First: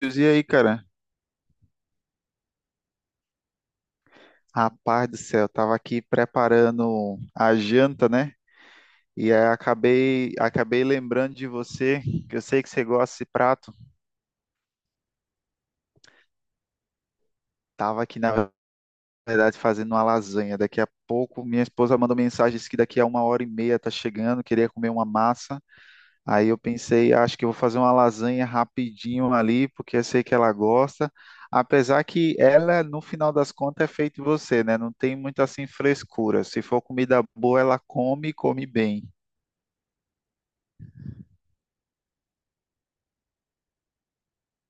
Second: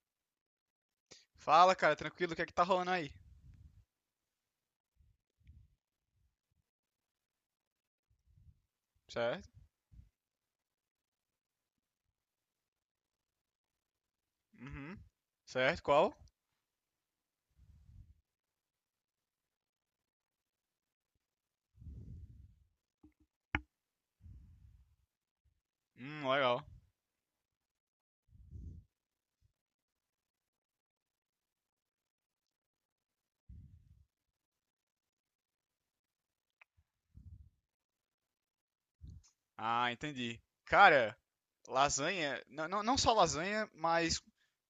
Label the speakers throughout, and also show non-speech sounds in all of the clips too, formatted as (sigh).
Speaker 1: E aí, cara?
Speaker 2: Fala, cara, tranquilo, o que é que tá rolando aí?
Speaker 1: Rapaz do céu, eu tava aqui preparando a janta, né? E aí
Speaker 2: Certo?
Speaker 1: acabei lembrando de você, que eu sei que você gosta desse prato.
Speaker 2: Uhum. Certo, qual?
Speaker 1: Tava aqui, na verdade, fazendo uma lasanha. Daqui a pouco, minha esposa mandou mensagem, disse que daqui a uma hora e meia tá chegando, queria comer uma massa. Aí eu
Speaker 2: Legal.
Speaker 1: pensei, acho que eu vou fazer uma lasanha rapidinho ali, porque eu sei que ela gosta. Apesar que ela, no final das contas, é feita em você, né? Não tem muito assim frescura. Se for comida boa, ela come e come bem.
Speaker 2: Ah, entendi. Cara, lasanha, não, não, não só lasanha, mas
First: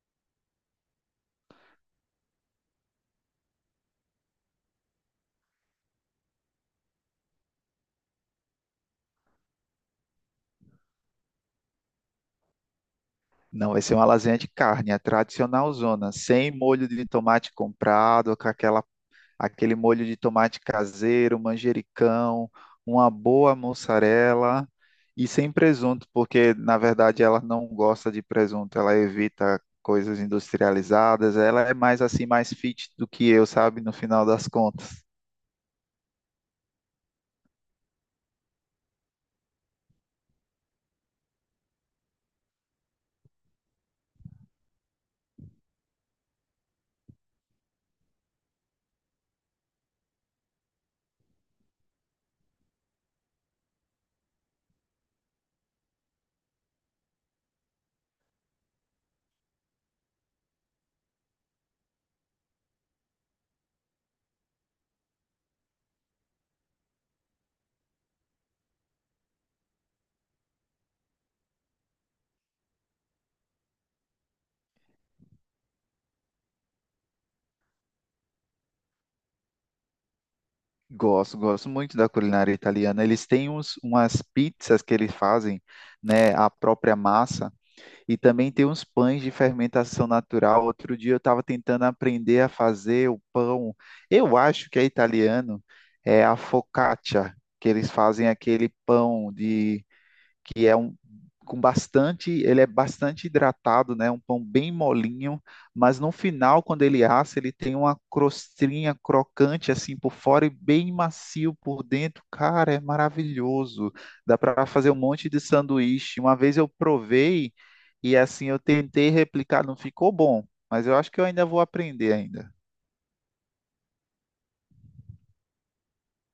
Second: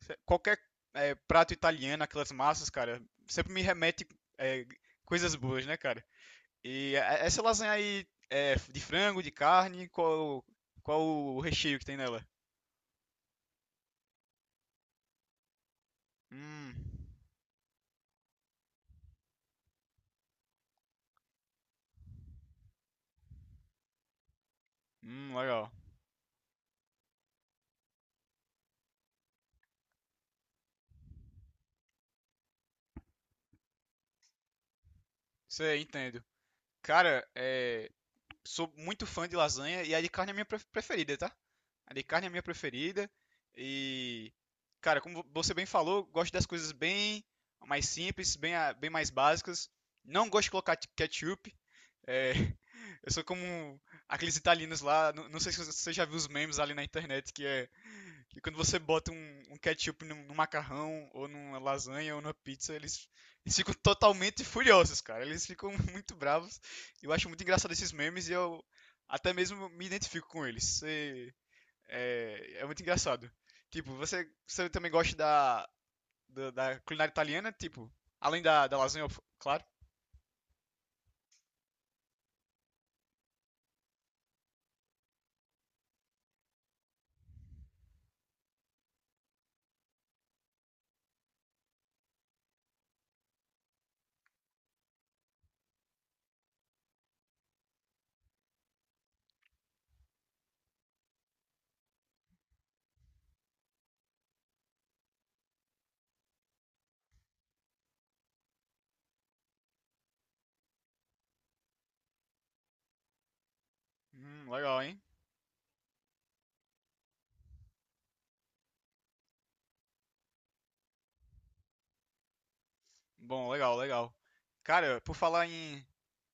Speaker 2: qualquer prato italiano, aquelas massas, cara, sempre me remete, é, coisas boas, né, cara? E essa lasanha aí é de frango, de carne, qual o recheio que tem nela?
Speaker 1: Não, vai ser uma lasanha de carne, a tradicional zona, sem
Speaker 2: Hum,
Speaker 1: molho de tomate comprado, com aquela aquele molho de tomate caseiro, manjericão, uma boa mussarela e sem
Speaker 2: Legal.
Speaker 1: presunto, porque na verdade ela não gosta de presunto, ela evita coisas industrializadas, ela é mais assim, mais fit do que eu, sabe, no final das contas.
Speaker 2: Sei, entendo. Cara, sou muito fã de lasanha, e a de carne é a minha preferida, tá? A de carne é a minha preferida. E, cara, como você bem falou, eu gosto das coisas bem mais simples, bem mais básicas. Não gosto de colocar ketchup. É, (laughs) eu sou como aqueles italianos lá. Não, não sei se você já viu os memes ali na internet, que é. E quando você bota um ketchup num macarrão, ou numa lasanha, ou numa pizza, eles ficam totalmente furiosos, cara. Eles ficam (laughs) muito bravos. Eu acho muito engraçado esses memes e eu até mesmo me identifico com eles. É muito engraçado. Tipo, você também gosta da culinária italiana? Tipo, além da lasanha, claro.
Speaker 1: Gosto muito da culinária italiana. Eles têm umas pizzas que eles fazem, né, a própria massa. E também tem uns pães de fermentação natural. Outro dia eu estava tentando aprender a fazer o pão. Eu acho que é italiano, é a focaccia, que eles fazem aquele pão de que é um com bastante, ele é bastante hidratado, né? Um pão bem molinho, mas no final, quando ele assa, ele tem uma crostinha crocante assim por fora e bem macio por dentro. Cara, é maravilhoso. Dá para
Speaker 2: Legal,
Speaker 1: fazer um
Speaker 2: hein?
Speaker 1: monte de sanduíche. Uma vez eu provei e assim eu tentei replicar, não ficou bom, mas eu acho que eu ainda vou aprender ainda.
Speaker 2: Bom, legal, legal. Cara, por falar em,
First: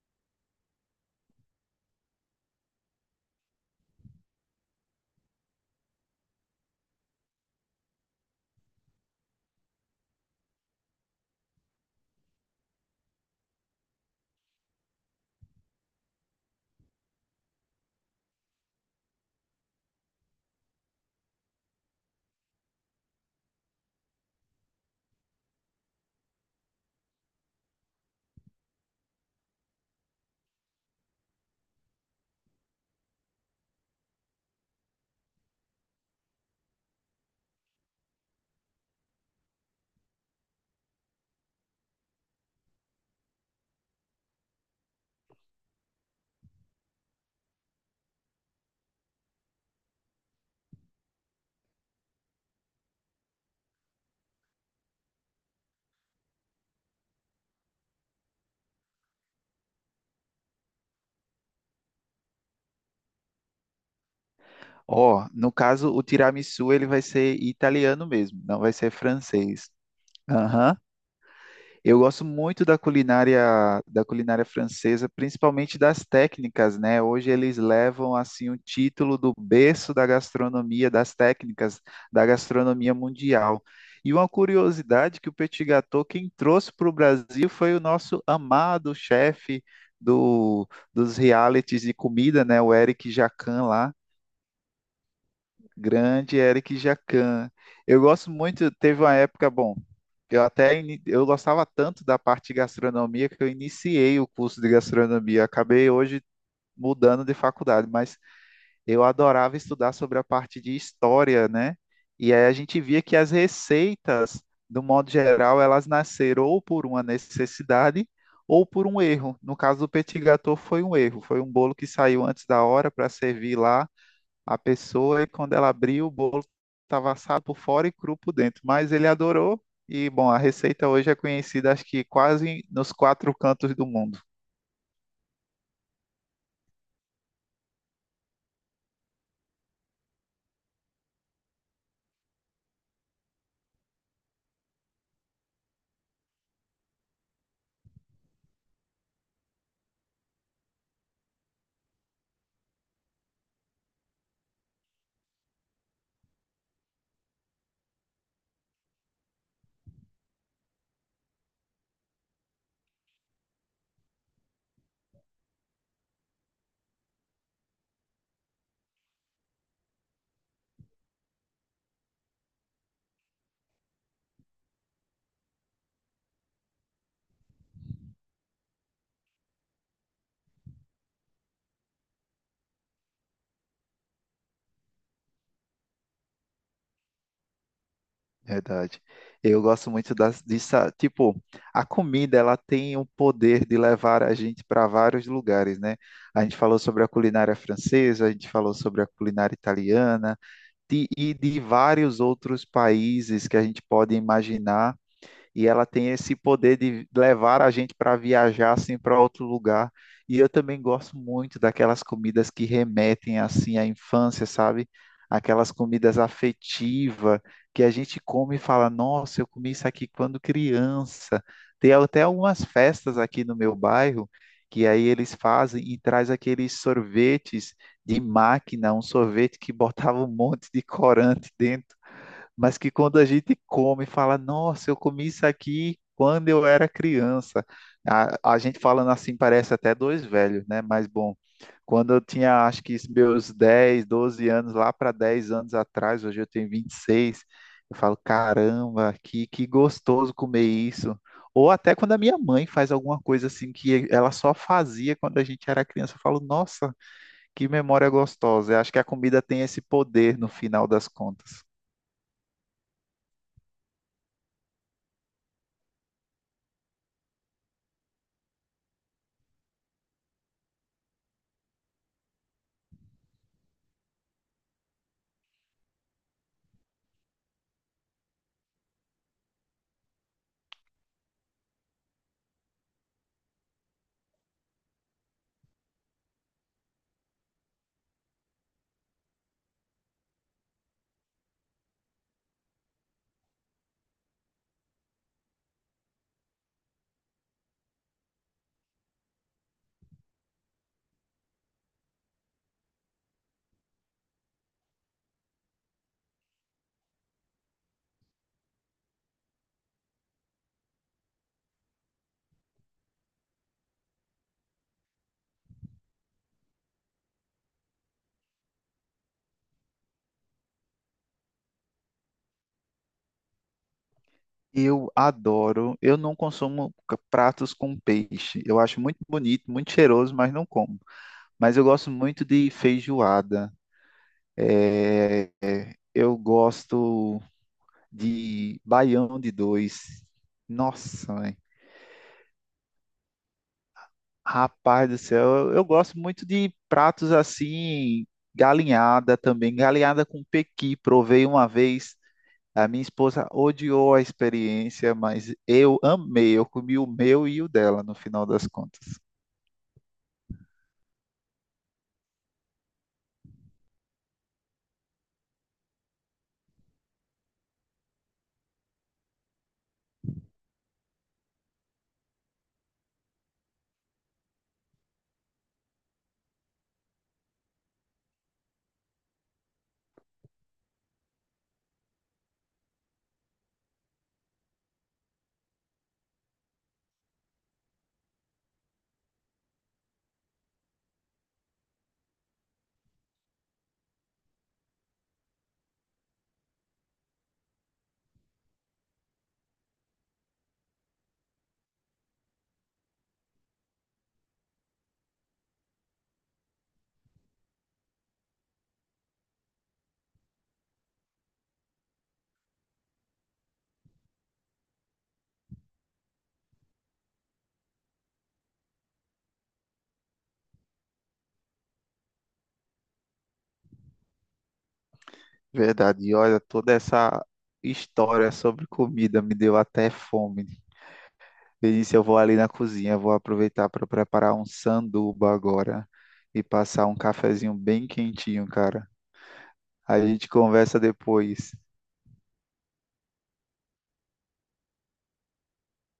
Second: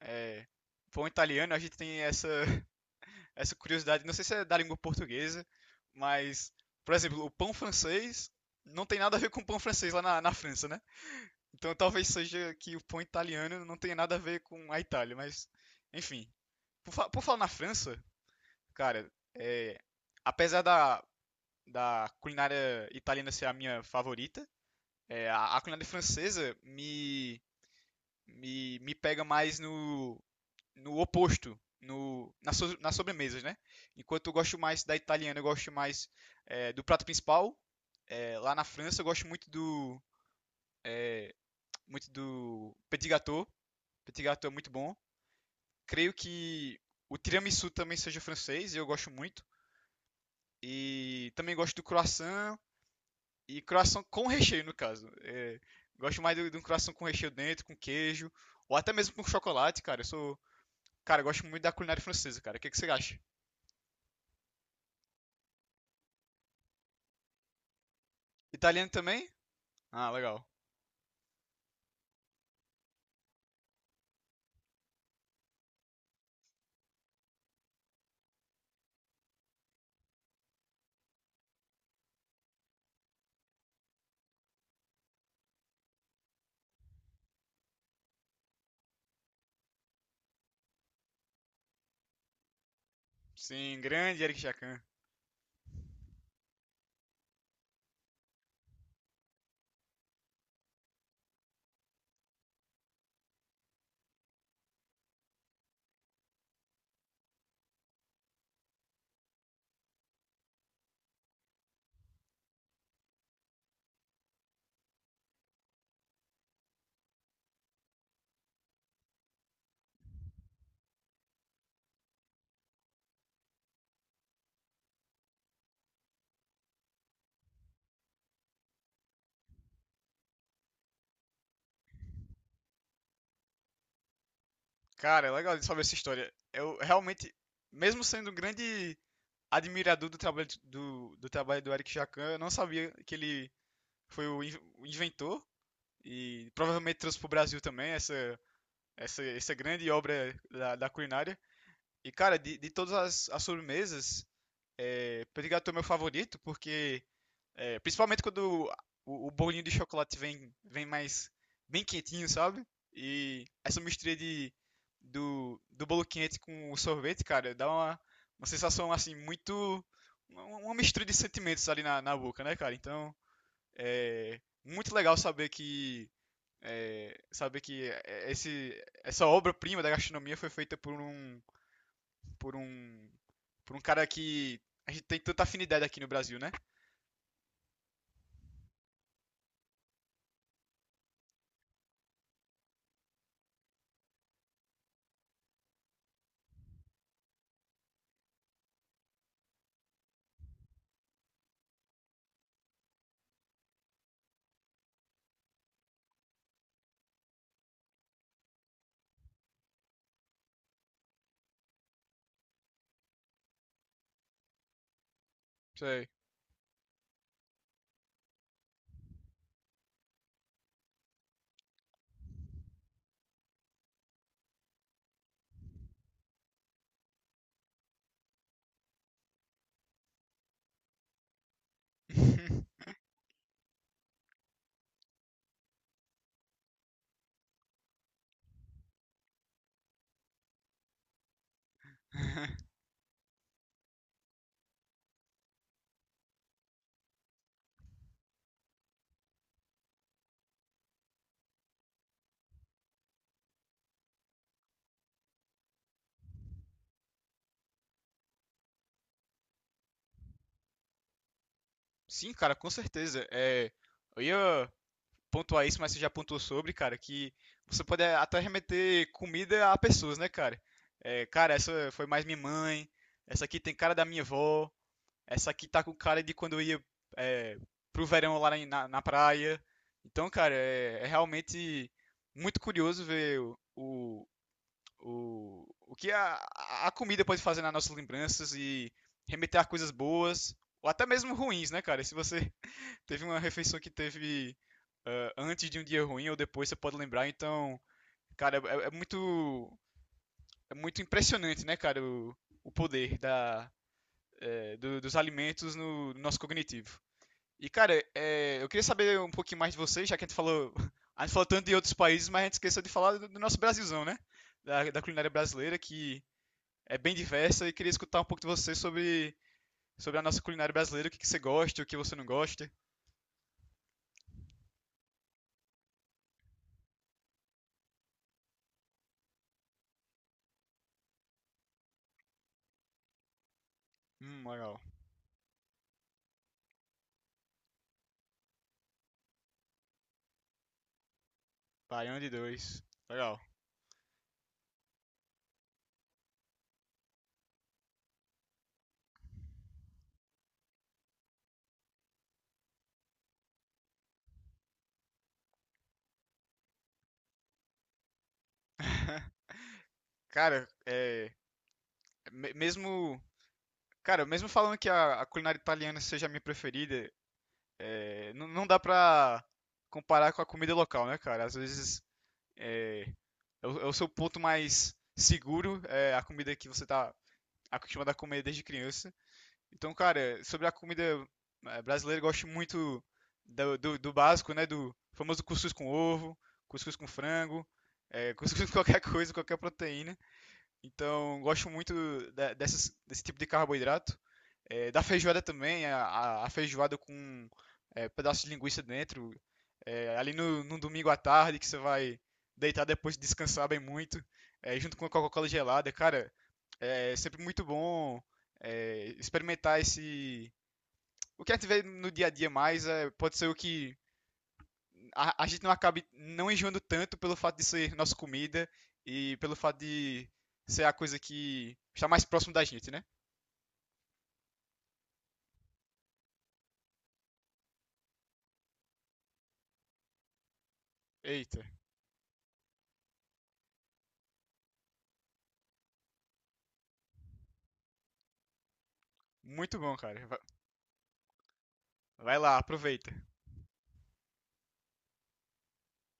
Speaker 2: é, pão italiano, a gente tem essa curiosidade, não sei se é da língua portuguesa, mas, por exemplo, o pão francês não tem nada a ver com o pão francês lá na França, né? Então talvez seja que o pão italiano não tenha nada a ver com a Itália, mas enfim. Por falar na França, cara, apesar da culinária italiana ser a minha favorita, a culinária francesa me pega mais no oposto, no, na so, nas sobremesas, né? Enquanto eu gosto mais da italiana, eu gosto mais, do prato principal. É, lá na França, eu gosto muito é, do petit gâteau. Petit gâteau é muito bom. Creio que o tiramisu também seja francês, eu gosto muito. E também gosto do croissant, e croissant com recheio, no caso. É, gosto mais de um croissant com recheio dentro, com queijo, ou até mesmo com chocolate, cara. Eu sou Cara, eu gosto muito da culinária francesa, cara. O que que você acha?
Speaker 1: Ó, no caso, o tiramisu ele vai ser italiano mesmo, não vai
Speaker 2: Italiano
Speaker 1: ser
Speaker 2: também?
Speaker 1: francês.
Speaker 2: Ah, legal.
Speaker 1: Aham. Eu gosto muito da culinária francesa, principalmente das técnicas, né? Hoje eles levam assim o título do berço da gastronomia, das técnicas da gastronomia mundial. E uma curiosidade que o petit gâteau quem trouxe para o Brasil foi o nosso amado chefe do, dos realities de comida, né? O Eric Jacquin
Speaker 2: Sim,
Speaker 1: lá.
Speaker 2: grande Eric Jacan.
Speaker 1: Grande Eric Jacan. Eu gosto muito, teve uma época, bom, eu gostava tanto da parte de gastronomia que eu iniciei o curso de gastronomia. Acabei hoje mudando de faculdade, mas eu adorava estudar sobre a parte de história, né? E aí a gente via que as receitas, do modo geral, elas nasceram ou por uma necessidade ou por um erro. No caso do petit gâteau foi um erro, foi um bolo que saiu antes da hora para servir lá a pessoa e quando ela abriu, o bolo estava assado por fora e cru por dentro. Mas ele adorou e, bom, a receita hoje é conhecida, acho que quase nos quatro cantos do mundo.
Speaker 2: Cara, é legal de saber essa história. Eu realmente, mesmo sendo um grande admirador do trabalho do Eric Jacan, eu não sabia que ele foi o inventor e provavelmente trouxe para o Brasil também essa grande obra da culinária. E, cara, de todas as sobremesas, pão de gato é o meu favorito, porque, principalmente quando o bolinho de chocolate vem mais bem quentinho, sabe? E essa mistura do bolo quente com o sorvete, cara, dá uma sensação assim muito. Uma mistura de sentimentos ali na boca, né, cara? Então, é muito legal saber que esse, essa obra-prima da gastronomia foi feita por um por um cara que a gente tem tanta afinidade aqui no Brasil, né?
Speaker 1: Verdade. Eu gosto muito das, disso. Tipo, a comida, ela tem o poder de levar a gente para vários lugares, né? A gente falou sobre a culinária francesa, a gente falou sobre a culinária italiana, e de vários outros países que a gente pode imaginar e ela tem esse poder de levar a gente para viajar assim para outro lugar. E eu também gosto muito daquelas comidas que remetem assim à infância, sabe? Aquelas
Speaker 2: Sei.
Speaker 1: comidas afetivas que a gente come e fala: "Nossa, eu comi isso aqui quando criança". Tem até algumas festas aqui no meu bairro que aí eles fazem e traz aqueles sorvetes de máquina, um sorvete que botava um monte de corante dentro, mas que quando a gente come, fala, nossa, eu comi isso aqui quando eu era criança. A gente falando assim parece até dois velhos, né? Mas bom, quando eu tinha, acho
Speaker 2: (laughs)
Speaker 1: que meus 10 12 anos, lá para 10 anos atrás, hoje eu tenho 26, eu falo, caramba, que gostoso comer isso. Ou até quando a minha mãe faz alguma coisa assim que ela só fazia quando a gente era criança, eu falo, nossa, que memória gostosa. Eu acho que a comida tem esse poder no final das contas.
Speaker 2: Sim, cara, com certeza. Eu ia pontuar isso, mas você já pontuou sobre, cara, que você pode até remeter comida a pessoas, né, cara? É, cara, essa foi mais minha mãe, essa aqui tem cara da minha avó, essa aqui tá com cara de quando eu ia, é, pro verão lá na praia. Então, cara, realmente muito curioso ver o que a comida pode fazer nas nossas lembranças e remeter a coisas boas ou até mesmo ruins, né, cara? Se você (laughs) teve uma refeição que teve, antes de um dia ruim ou depois, você pode lembrar. Então, cara, é muito impressionante, né, cara, o poder dos alimentos no nosso cognitivo. E, cara, eu queria saber um pouquinho mais de vocês, já que a gente falou, (laughs) a gente falou tanto de outros países, mas a gente esqueceu de falar do nosso Brasilzão, né? Da culinária brasileira, que é bem diversa, e queria escutar um pouco de você sobre, sobre a nossa culinária brasileira, o que, que você gosta, o que você não gosta.
Speaker 1: Eu adoro. Eu não consumo pratos com peixe. Eu acho muito bonito, muito cheiroso, mas não como. Mas eu gosto muito de feijoada.
Speaker 2: Legal.
Speaker 1: Eu gosto de baião de dois. Nossa, mãe.
Speaker 2: Baião de dois. Legal.
Speaker 1: Rapaz do céu, eu gosto muito de pratos assim, galinhada também. Galinhada com pequi, provei uma vez. A minha esposa odiou a experiência, mas eu amei. Eu comi o meu e o dela, no final das contas.
Speaker 2: Cara, mesmo, cara, mesmo falando que a culinária italiana seja a minha preferida, não, não dá pra comparar com a comida local, né, cara? Às vezes é, é o seu ponto mais seguro, é a comida que você tá acostumado a comer desde criança. Então, cara, sobre a comida, brasileira, eu gosto muito do básico, né? Do famoso cuscuz com ovo, cuscuz com frango, cuscuz (laughs) com qualquer coisa, qualquer proteína. Então, gosto muito desse tipo de carboidrato. Da feijoada também, a feijoada com, pedaço de linguiça dentro. Ali no domingo à tarde, que você vai deitar depois de descansar bem muito, junto com a Coca-Cola gelada. Cara, é sempre muito bom, experimentar esse. O que a gente vê no dia a dia mais, pode ser o que a gente não acabe não enjoando tanto pelo fato de ser nossa comida e pelo fato de ser a coisa que está mais próximo da gente, né?
Speaker 1: Verdade. E olha, toda essa história sobre comida me deu até fome.
Speaker 2: Eita,
Speaker 1: Eu disse, eu vou ali na cozinha, vou aproveitar para preparar um sanduba agora e passar um cafezinho bem quentinho, cara.
Speaker 2: muito bom,
Speaker 1: A
Speaker 2: cara.
Speaker 1: gente conversa depois.
Speaker 2: Vai lá, aproveita.